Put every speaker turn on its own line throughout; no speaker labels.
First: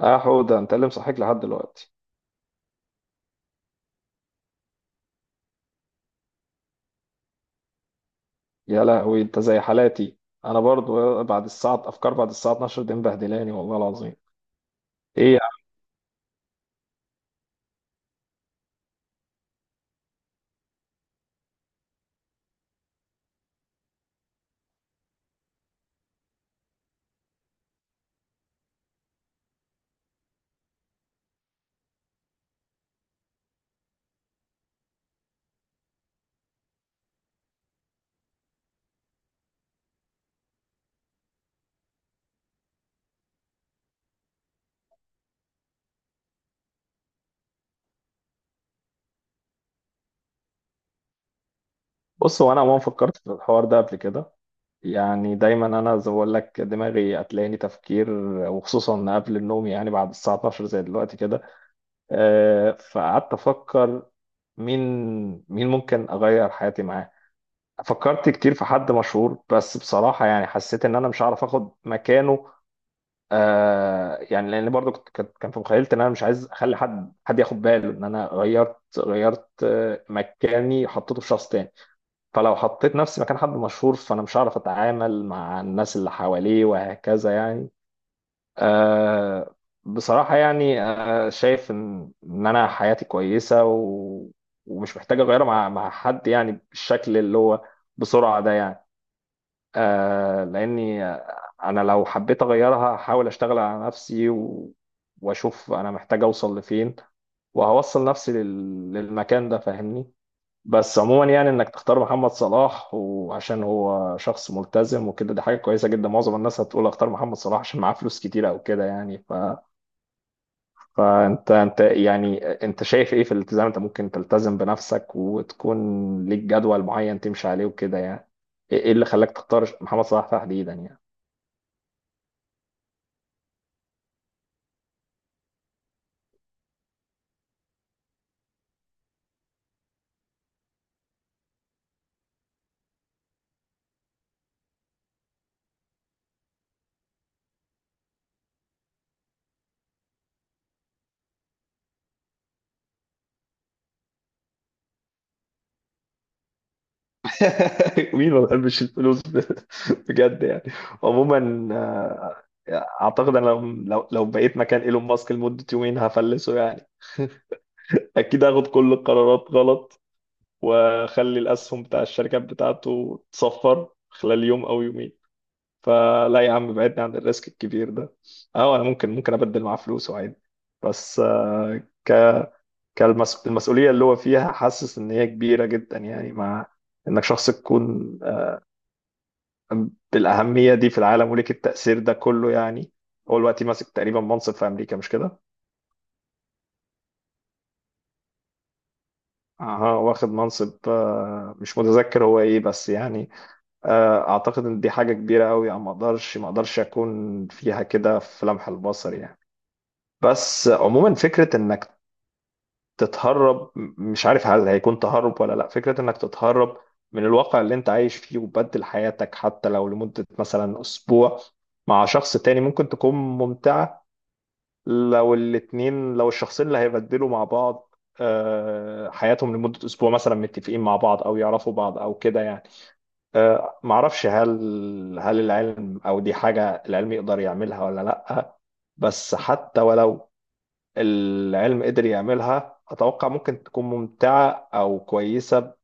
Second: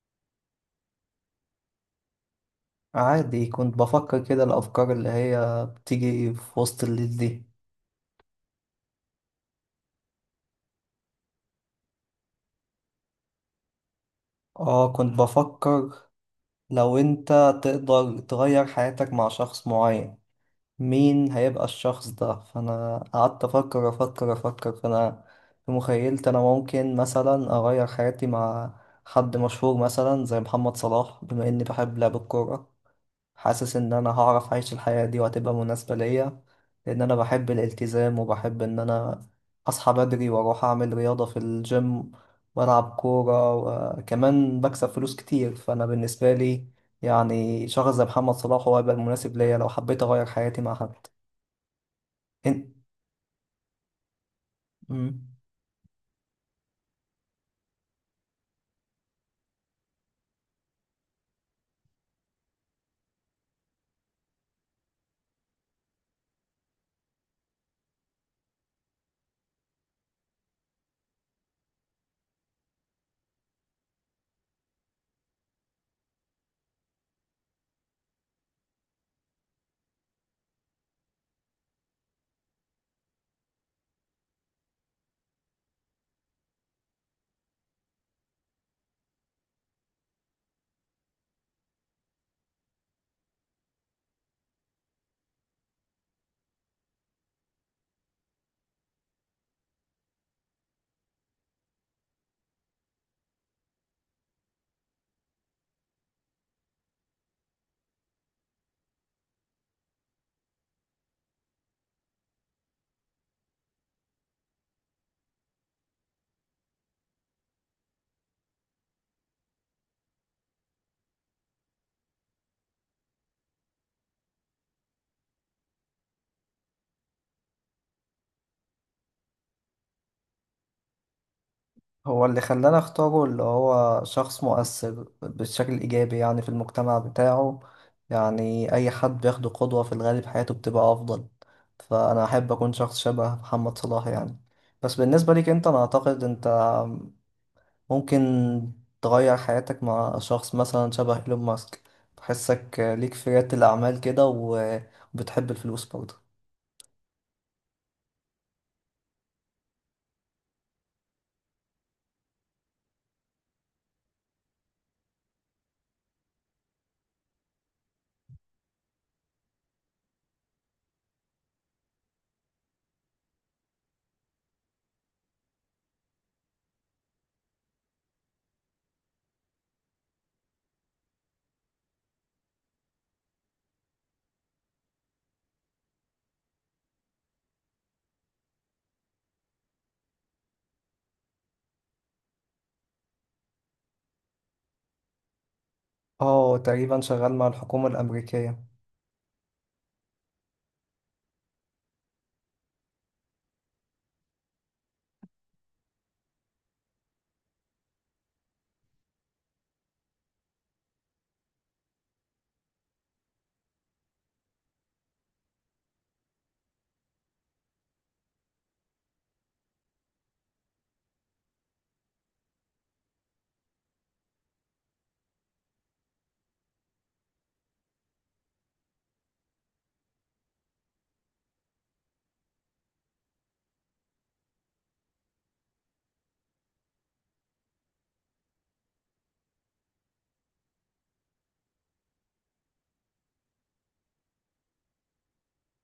اه حوده، انت اللي مصحيك لحد دلوقتي؟
عادي، كنت بفكر كده الأفكار اللي هي بتيجي في وسط الليل دي.
يا لهوي، انت زي حالاتي. انا برضو بعد الساعه افكار بعد الساعه 12 دي مبهدلاني والله العظيم.
اه كنت
ايه يا عم؟
بفكر لو انت تقدر تغير حياتك مع شخص معين، مين هيبقى الشخص ده؟ فأنا قعدت أفكر فأنا في مخيلتي أنا ممكن مثلا أغير حياتي مع حد مشهور مثلا زي محمد صلاح، بما إني بحب لعب الكورة. حاسس ان انا هعرف اعيش الحياة دي وهتبقى مناسبة ليا، لان انا بحب الالتزام وبحب ان انا اصحى بدري واروح اعمل رياضة في الجيم والعب كورة، وكمان بكسب فلوس كتير. فانا بالنسبة لي يعني شخص زي محمد صلاح هو هيبقى مناسب ليا لو حبيت اغير حياتي مع حد.
بص، هو انا
إن-
عموما فكرت في الحوار ده قبل كده.
مم.
يعني دايما انا زي ما بقول لك، دماغي هتلاقيني تفكير، وخصوصا قبل النوم، يعني بعد الساعه 12 زي دلوقتي كده. فقعدت افكر. مين مين ممكن اغير حياتي معاه؟ فكرت كتير في حد مشهور، بس بصراحه يعني حسيت ان انا مش هعرف اخد مكانه. يعني لان برضو كان في مخيلتي ان انا مش عايز اخلي حد ياخد باله ان انا غيرت مكاني حطيته في شخص تاني. فلو حطيت نفسي مكان حد مشهور، فانا مش هعرف اتعامل مع الناس اللي حواليه وهكذا يعني. آه بصراحة يعني، شايف ان انا حياتي كويسة، و ومش محتاج اغيرها مع حد، يعني بالشكل اللي هو بسرعة ده يعني. لاني انا لو حبيت اغيرها هحاول اشتغل على نفسي، و... واشوف انا محتاج اوصل لفين، وهوصل نفسي للمكان ده، فاهمني؟ بس عموما يعني، انك تختار محمد صلاح وعشان هو شخص ملتزم وكده، دي حاجة كويسة جدا. معظم الناس هتقول اختار محمد صلاح عشان معاه فلوس كتير او كده يعني. فانت يعني، انت شايف ايه في الالتزام؟ انت ممكن تلتزم بنفسك وتكون ليك جدول معين تمشي عليه وكده يعني. ايه اللي خلاك تختار محمد صلاح تحديدا يعني؟
هو اللي خلاني اختاره اللي هو شخص مؤثر بالشكل الإيجابي يعني في المجتمع بتاعه. يعني أي حد بياخده قدوة في الغالب حياته بتبقى أفضل، فأنا أحب أكون شخص شبه محمد صلاح يعني. بس بالنسبة ليك أنت، أنا أعتقد أنت ممكن تغير حياتك مع شخص مثلا شبه إيلون ماسك. بحسك ليك في ريادة الأعمال كده و- وبتحب الفلوس برضه.
مين ما بيحبش الفلوس بجد يعني. عموما، اعتقد انا لو بقيت مكان ايلون ماسك لمدة يومين هفلسه يعني. اكيد هاخد كل القرارات غلط، واخلي الاسهم بتاع الشركات بتاعته تصفر خلال يوم او يومين. فلا يا عم، بعدني عن الريسك الكبير ده. اه، انا ممكن ابدل معاه فلوسه عادي. بس ك- المسؤوليه اللي هو فيها حاسس ان هي كبيره جدا، يعني مع انك شخص تكون بالأهمية دي في العالم وليك التأثير ده كله يعني. هو دلوقتي ماسك تقريبا منصب في أمريكا، مش كده؟
اه، تقريبا شغال مع الحكومة الأمريكية.
أها، واخد منصب، مش متذكر هو إيه، بس يعني أعتقد إن دي حاجة كبيرة أوي يعني. ما أقدرش أكون فيها كده في لمح البصر يعني. بس عموما، فكرة إنك مش عارف هل هيكون تهرب ولا لأ، فكرة إنك تتهرب من الواقع اللي أنت عايش فيه وتبدل حياتك حتى لو لمدة مثلا أسبوع مع شخص تاني ممكن تكون ممتعة. لو الشخصين اللي هيبدلوا مع بعض حياتهم لمدة أسبوع مثلا متفقين مع بعض أو يعرفوا بعض أو كده يعني. معرفش هل، هل العلم أو دي حاجة العلم يقدر يعملها ولا لأ. بس حتى ولو العلم قدر يعملها، أتوقع ممكن تكون ممتعة أو كويسة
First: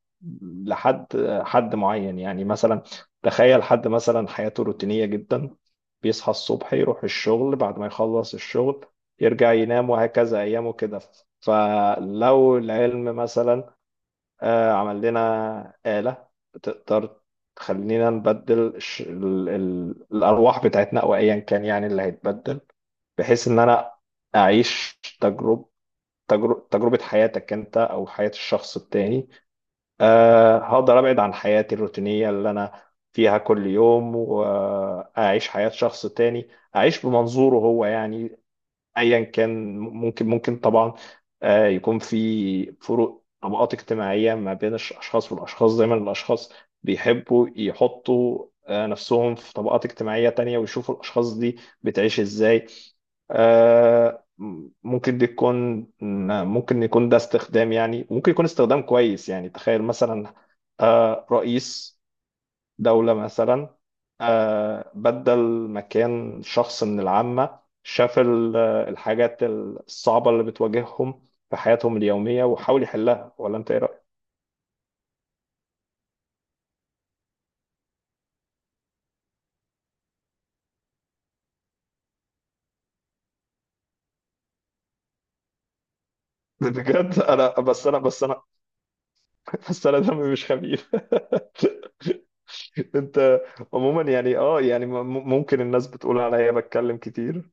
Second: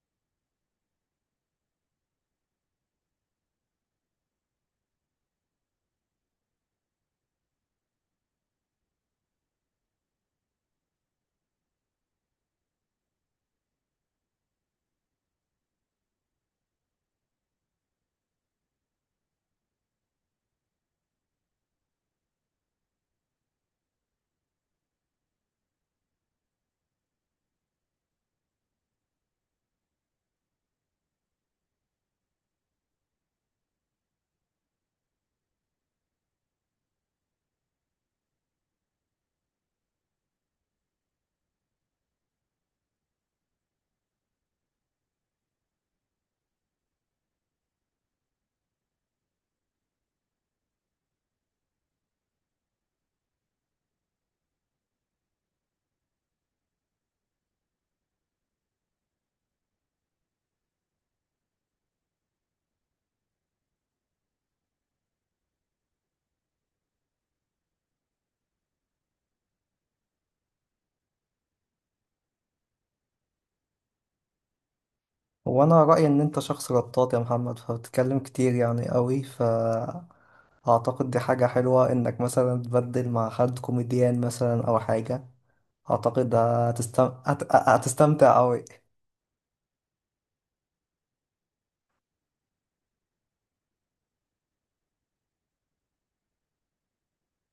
لحد، حد معين يعني. مثلا تخيل حد مثلا حياته روتينية جدا، بيصحى الصبح يروح الشغل، بعد ما يخلص الشغل يرجع ينام، وهكذا أيامه كده. فلو العلم مثلا عمل لنا آلة تقدر تخلينا نبدل الأرواح بتاعتنا أو أيا كان يعني اللي هيتبدل، بحيث إن أنا أعيش تجربة، تجربة حياتك انت او حياة الشخص التاني. هقدر ابعد عن حياتي الروتينية اللي انا فيها كل يوم، واعيش حياة شخص تاني، اعيش بمنظوره هو يعني. ايا كان. ممكن طبعا يكون في فروق طبقات اجتماعيه ما بين الاشخاص والاشخاص. دايما الاشخاص بيحبوا يحطوا نفسهم في طبقات اجتماعيه تانية ويشوفوا الاشخاص دي بتعيش ازاي. آه، ممكن دي تكون، ممكن يكون ده استخدام يعني، ممكن يكون استخدام كويس يعني. تخيل مثلا رئيس دولة مثلا بدل مكان شخص من العامة، شاف الحاجات الصعبة اللي بتواجههم في حياتهم اليومية وحاول يحلها. ولا انت ايه رأيك؟
هو انا رأيي ان انت شخص رطاط يا محمد، فبتتكلم كتير يعني قوي، فاعتقد دي حاجة حلوة انك مثلا تبدل مع حد كوميديان مثلا او حاجة. اعتقد هتستم...
بجد،
هت...
انا بس انا بس
هتستمتع
انا
قوي.
بس انا دمي مش خفيف. انت عموما يعني، اه يعني ممكن الناس بتقول عليا بتكلم كتير.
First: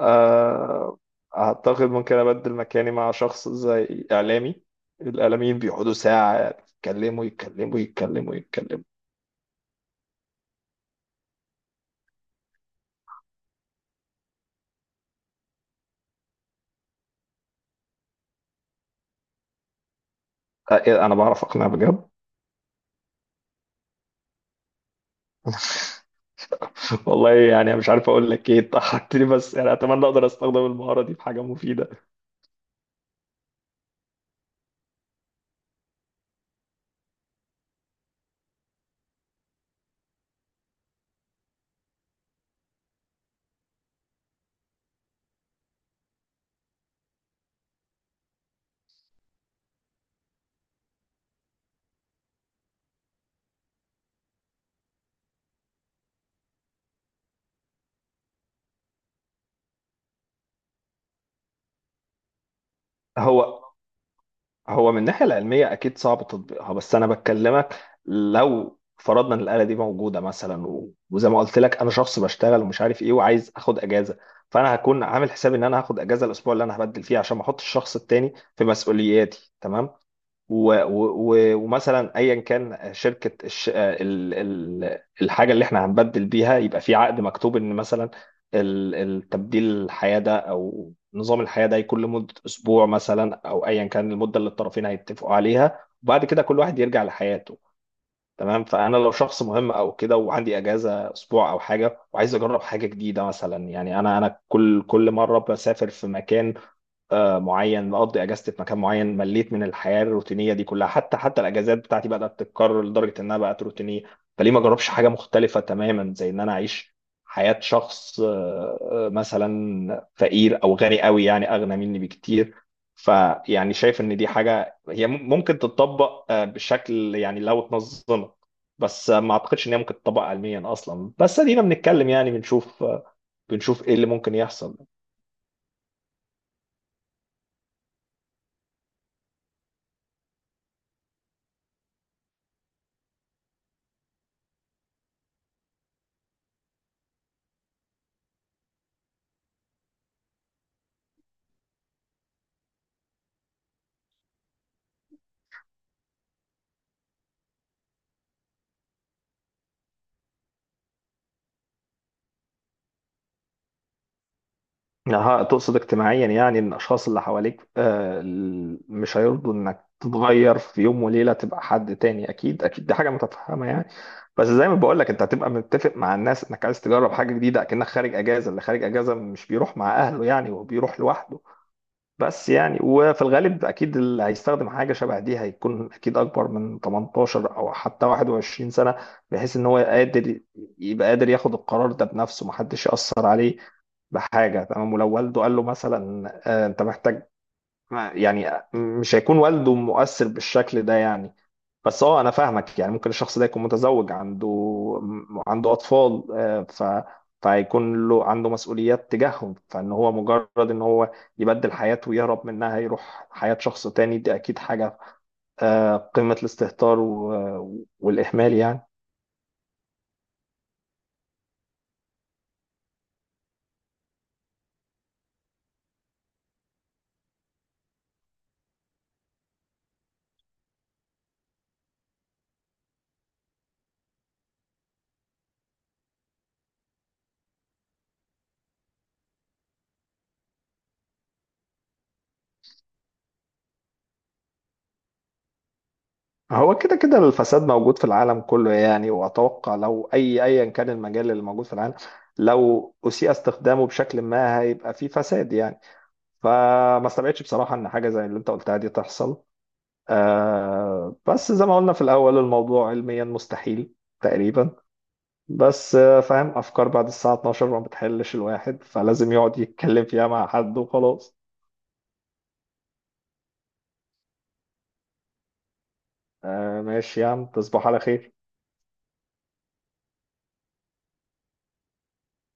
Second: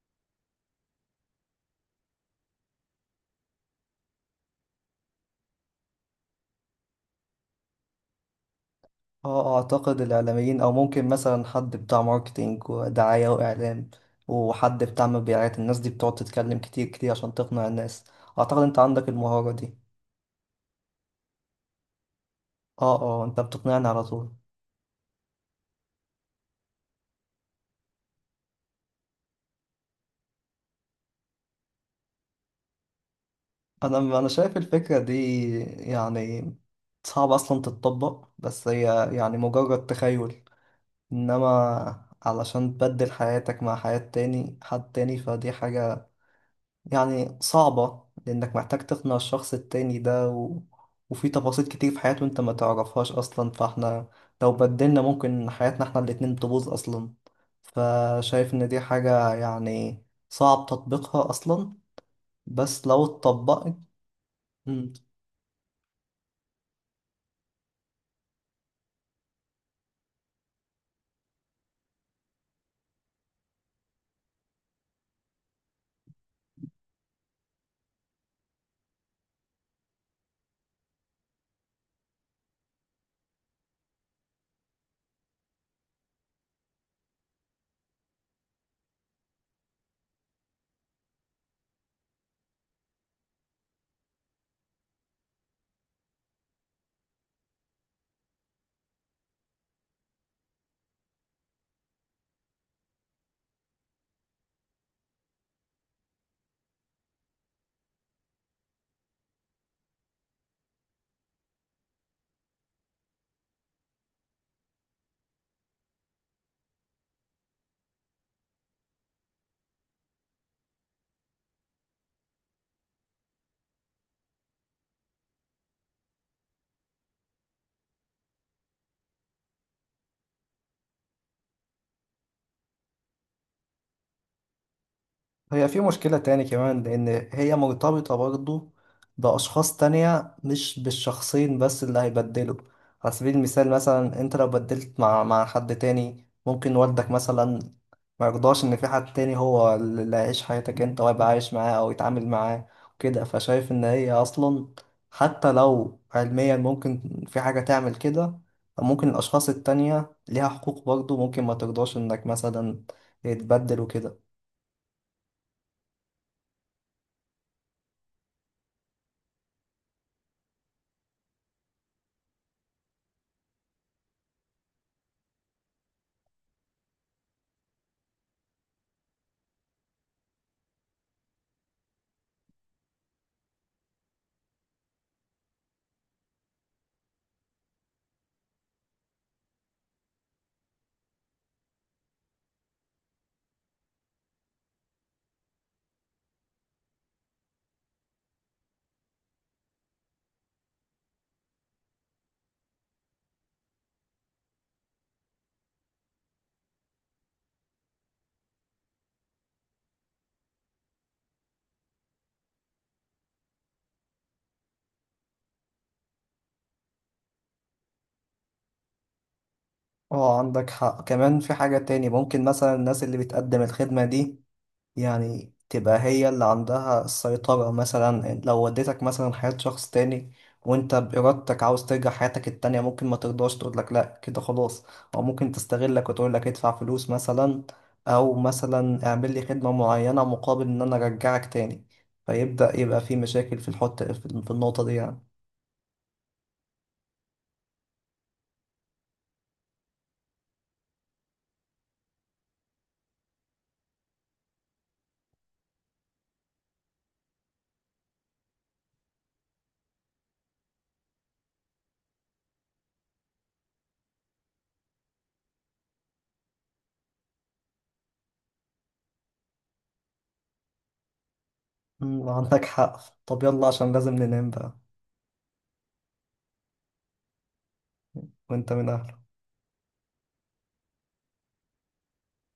آه، اعتقد ممكن ابدل مكاني مع شخص زي اعلامي. الاعلاميين بيقعدوا ساعة يتكلموا يتكلموا يتكلموا يتكلموا.
اه، اعتقد الاعلاميين او ممكن مثلا حد بتاع ماركتينج ودعاية واعلام، وحد بتاع مبيعات. الناس دي بتقعد تتكلم كتير كتير عشان تقنع الناس، اعتقد انت عندك المهارة دي.
إيه، انا بعرف اقنع بجد.
اه انت بتقنعني على طول.
والله يعني مش عارف اقول لك ايه، انت حركتني، بس يعني اتمنى اقدر استخدم المهاره دي في حاجه مفيده.
انا شايف الفكره دي يعني صعب اصلا تتطبق، بس هي يعني مجرد تخيل. انما علشان تبدل حياتك مع حياة تاني حد تاني فدي حاجه يعني صعبه، لانك محتاج تقنع الشخص التاني ده و... وفي تفاصيل كتير في حياته انت ما تعرفهاش اصلا. فاحنا لو بدلنا ممكن حياتنا احنا الاتنين تبوظ اصلا، فشايف ان دي حاجه يعني صعب تطبيقها اصلا. بس لو
هو
اتطبقت،
هو من الناحيه العلميه اكيد صعب تطبيقها، بس انا بكلمك لو فرضنا ان الاله دي موجوده مثلا، وزي ما قلت لك انا شخص بشتغل ومش عارف ايه وعايز اخد اجازه. فانا هكون عامل حسابي ان انا هاخد اجازه الاسبوع اللي انا هبدل فيه، عشان ما احطش الشخص التاني في مسؤولياتي، تمام؟ ومثلا ايا كان شركه الحاجه اللي احنا هنبدل بيها يبقى في عقد مكتوب، ان مثلا التبديل الحياه ده او نظام الحياه ده يكون لمده اسبوع مثلا، او ايا كان المده اللي الطرفين هيتفقوا عليها، وبعد كده كل واحد يرجع لحياته. تمام؟ فانا لو شخص مهم او كده وعندي اجازه اسبوع او حاجه، وعايز اجرب حاجه جديده مثلا، يعني انا كل مره بسافر في مكان معين، بقضي اجازتي في مكان معين، مليت من الحياه الروتينيه دي كلها. حتى الاجازات بتاعتي بدات تتكرر لدرجه انها بقت روتينيه. فليه ما اجربش حاجه مختلفه تماما، زي ان انا اعيش حياه شخص مثلا فقير او غني قوي، يعني اغنى مني بكتير. فيعني شايف ان دي حاجه هي ممكن تتطبق بشكل يعني لو اتنظمت. بس ما اعتقدش ان هي ممكن تتطبق علميا اصلا، بس ادينا بنتكلم يعني، بنشوف بنشوف ايه اللي ممكن يحصل.
هي في مشكلة تاني كمان، لأن هي مرتبطة برضو بأشخاص تانية مش بالشخصين بس اللي هيبدلوا. على سبيل المثال مثلا أنت لو بدلت مع حد تاني، ممكن والدك مثلا ما يرضاش إن في حد تاني هو اللي هيعيش حياتك أنت ويبقى عايش معاه أو يتعامل معاه وكده. فشايف إن هي أصلا حتى لو علميا ممكن في حاجة تعمل كده، ممكن الأشخاص التانية ليها حقوق برضو، ممكن ما ترضاش إنك مثلا يتبدل وكده.
أها، تقصد اجتماعيا يعني ان الاشخاص اللي حواليك، مش هيرضوا انك تتغير في يوم وليله تبقى حد تاني. اكيد اكيد، دي حاجه متفهمه يعني. بس زي ما بقول لك، انت هتبقى متفق مع الناس انك عايز تجرب حاجه جديده، اكنك خارج اجازه، اللي خارج اجازه مش بيروح مع اهله يعني، هو بيروح لوحده. بس يعني وفي الغالب، اكيد اللي هيستخدم حاجه شبه دي هيكون اكيد اكبر من 18 او حتى 21 سنه، بحيث ان هو قادر، يبقى قادر ياخد القرار ده بنفسه، محدش ياثر عليه بحاجة. تمام؟ ولو والده قال له مثلا انت محتاج يعني، مش هيكون والده مؤثر بالشكل ده يعني. بس اه، انا فاهمك، يعني ممكن الشخص ده يكون متزوج، عنده اطفال، آه، ف فهيكون له عنده مسؤوليات تجاههم، فان هو مجرد ان هو يبدل حياته ويهرب منها يروح حياة شخص تاني، دي اكيد حاجة قمة الاستهتار والاهمال يعني.
اه، عندك حق. كمان في حاجة تاني، ممكن مثلا الناس اللي بتقدم الخدمة دي يعني تبقى هي اللي عندها السيطرة. مثلا لو وديتك مثلا حياة شخص تاني وانت بإرادتك عاوز ترجع حياتك التانية، ممكن ما ترضاش تقولك لأ كده خلاص، أو ممكن تستغلك وتقولك ادفع فلوس مثلا، أو مثلا اعمل لي خدمة معينة مقابل إن أنا أرجعك تاني. فيبدأ يبقى في مشاكل في الحط في النقطة دي يعني.
هو كده كده الفساد موجود في العالم كله يعني، واتوقع لو ايا كان المجال اللي موجود في العالم، لو اسيء استخدامه بشكل ما، هيبقى فيه فساد يعني. فما استبعدش بصراحة ان حاجة زي اللي انت قلتها دي تحصل. بس زي ما قلنا في الاول، الموضوع علميا مستحيل تقريبا. بس فاهم، افكار بعد الساعة 12 ما بتحلش الواحد، فلازم يقعد يتكلم فيها مع حد وخلاص.
عندك حق. طب يلا عشان لازم ننام بقى.
آه ماشي يا عم، تصبح على خير.
وانت من أهلك.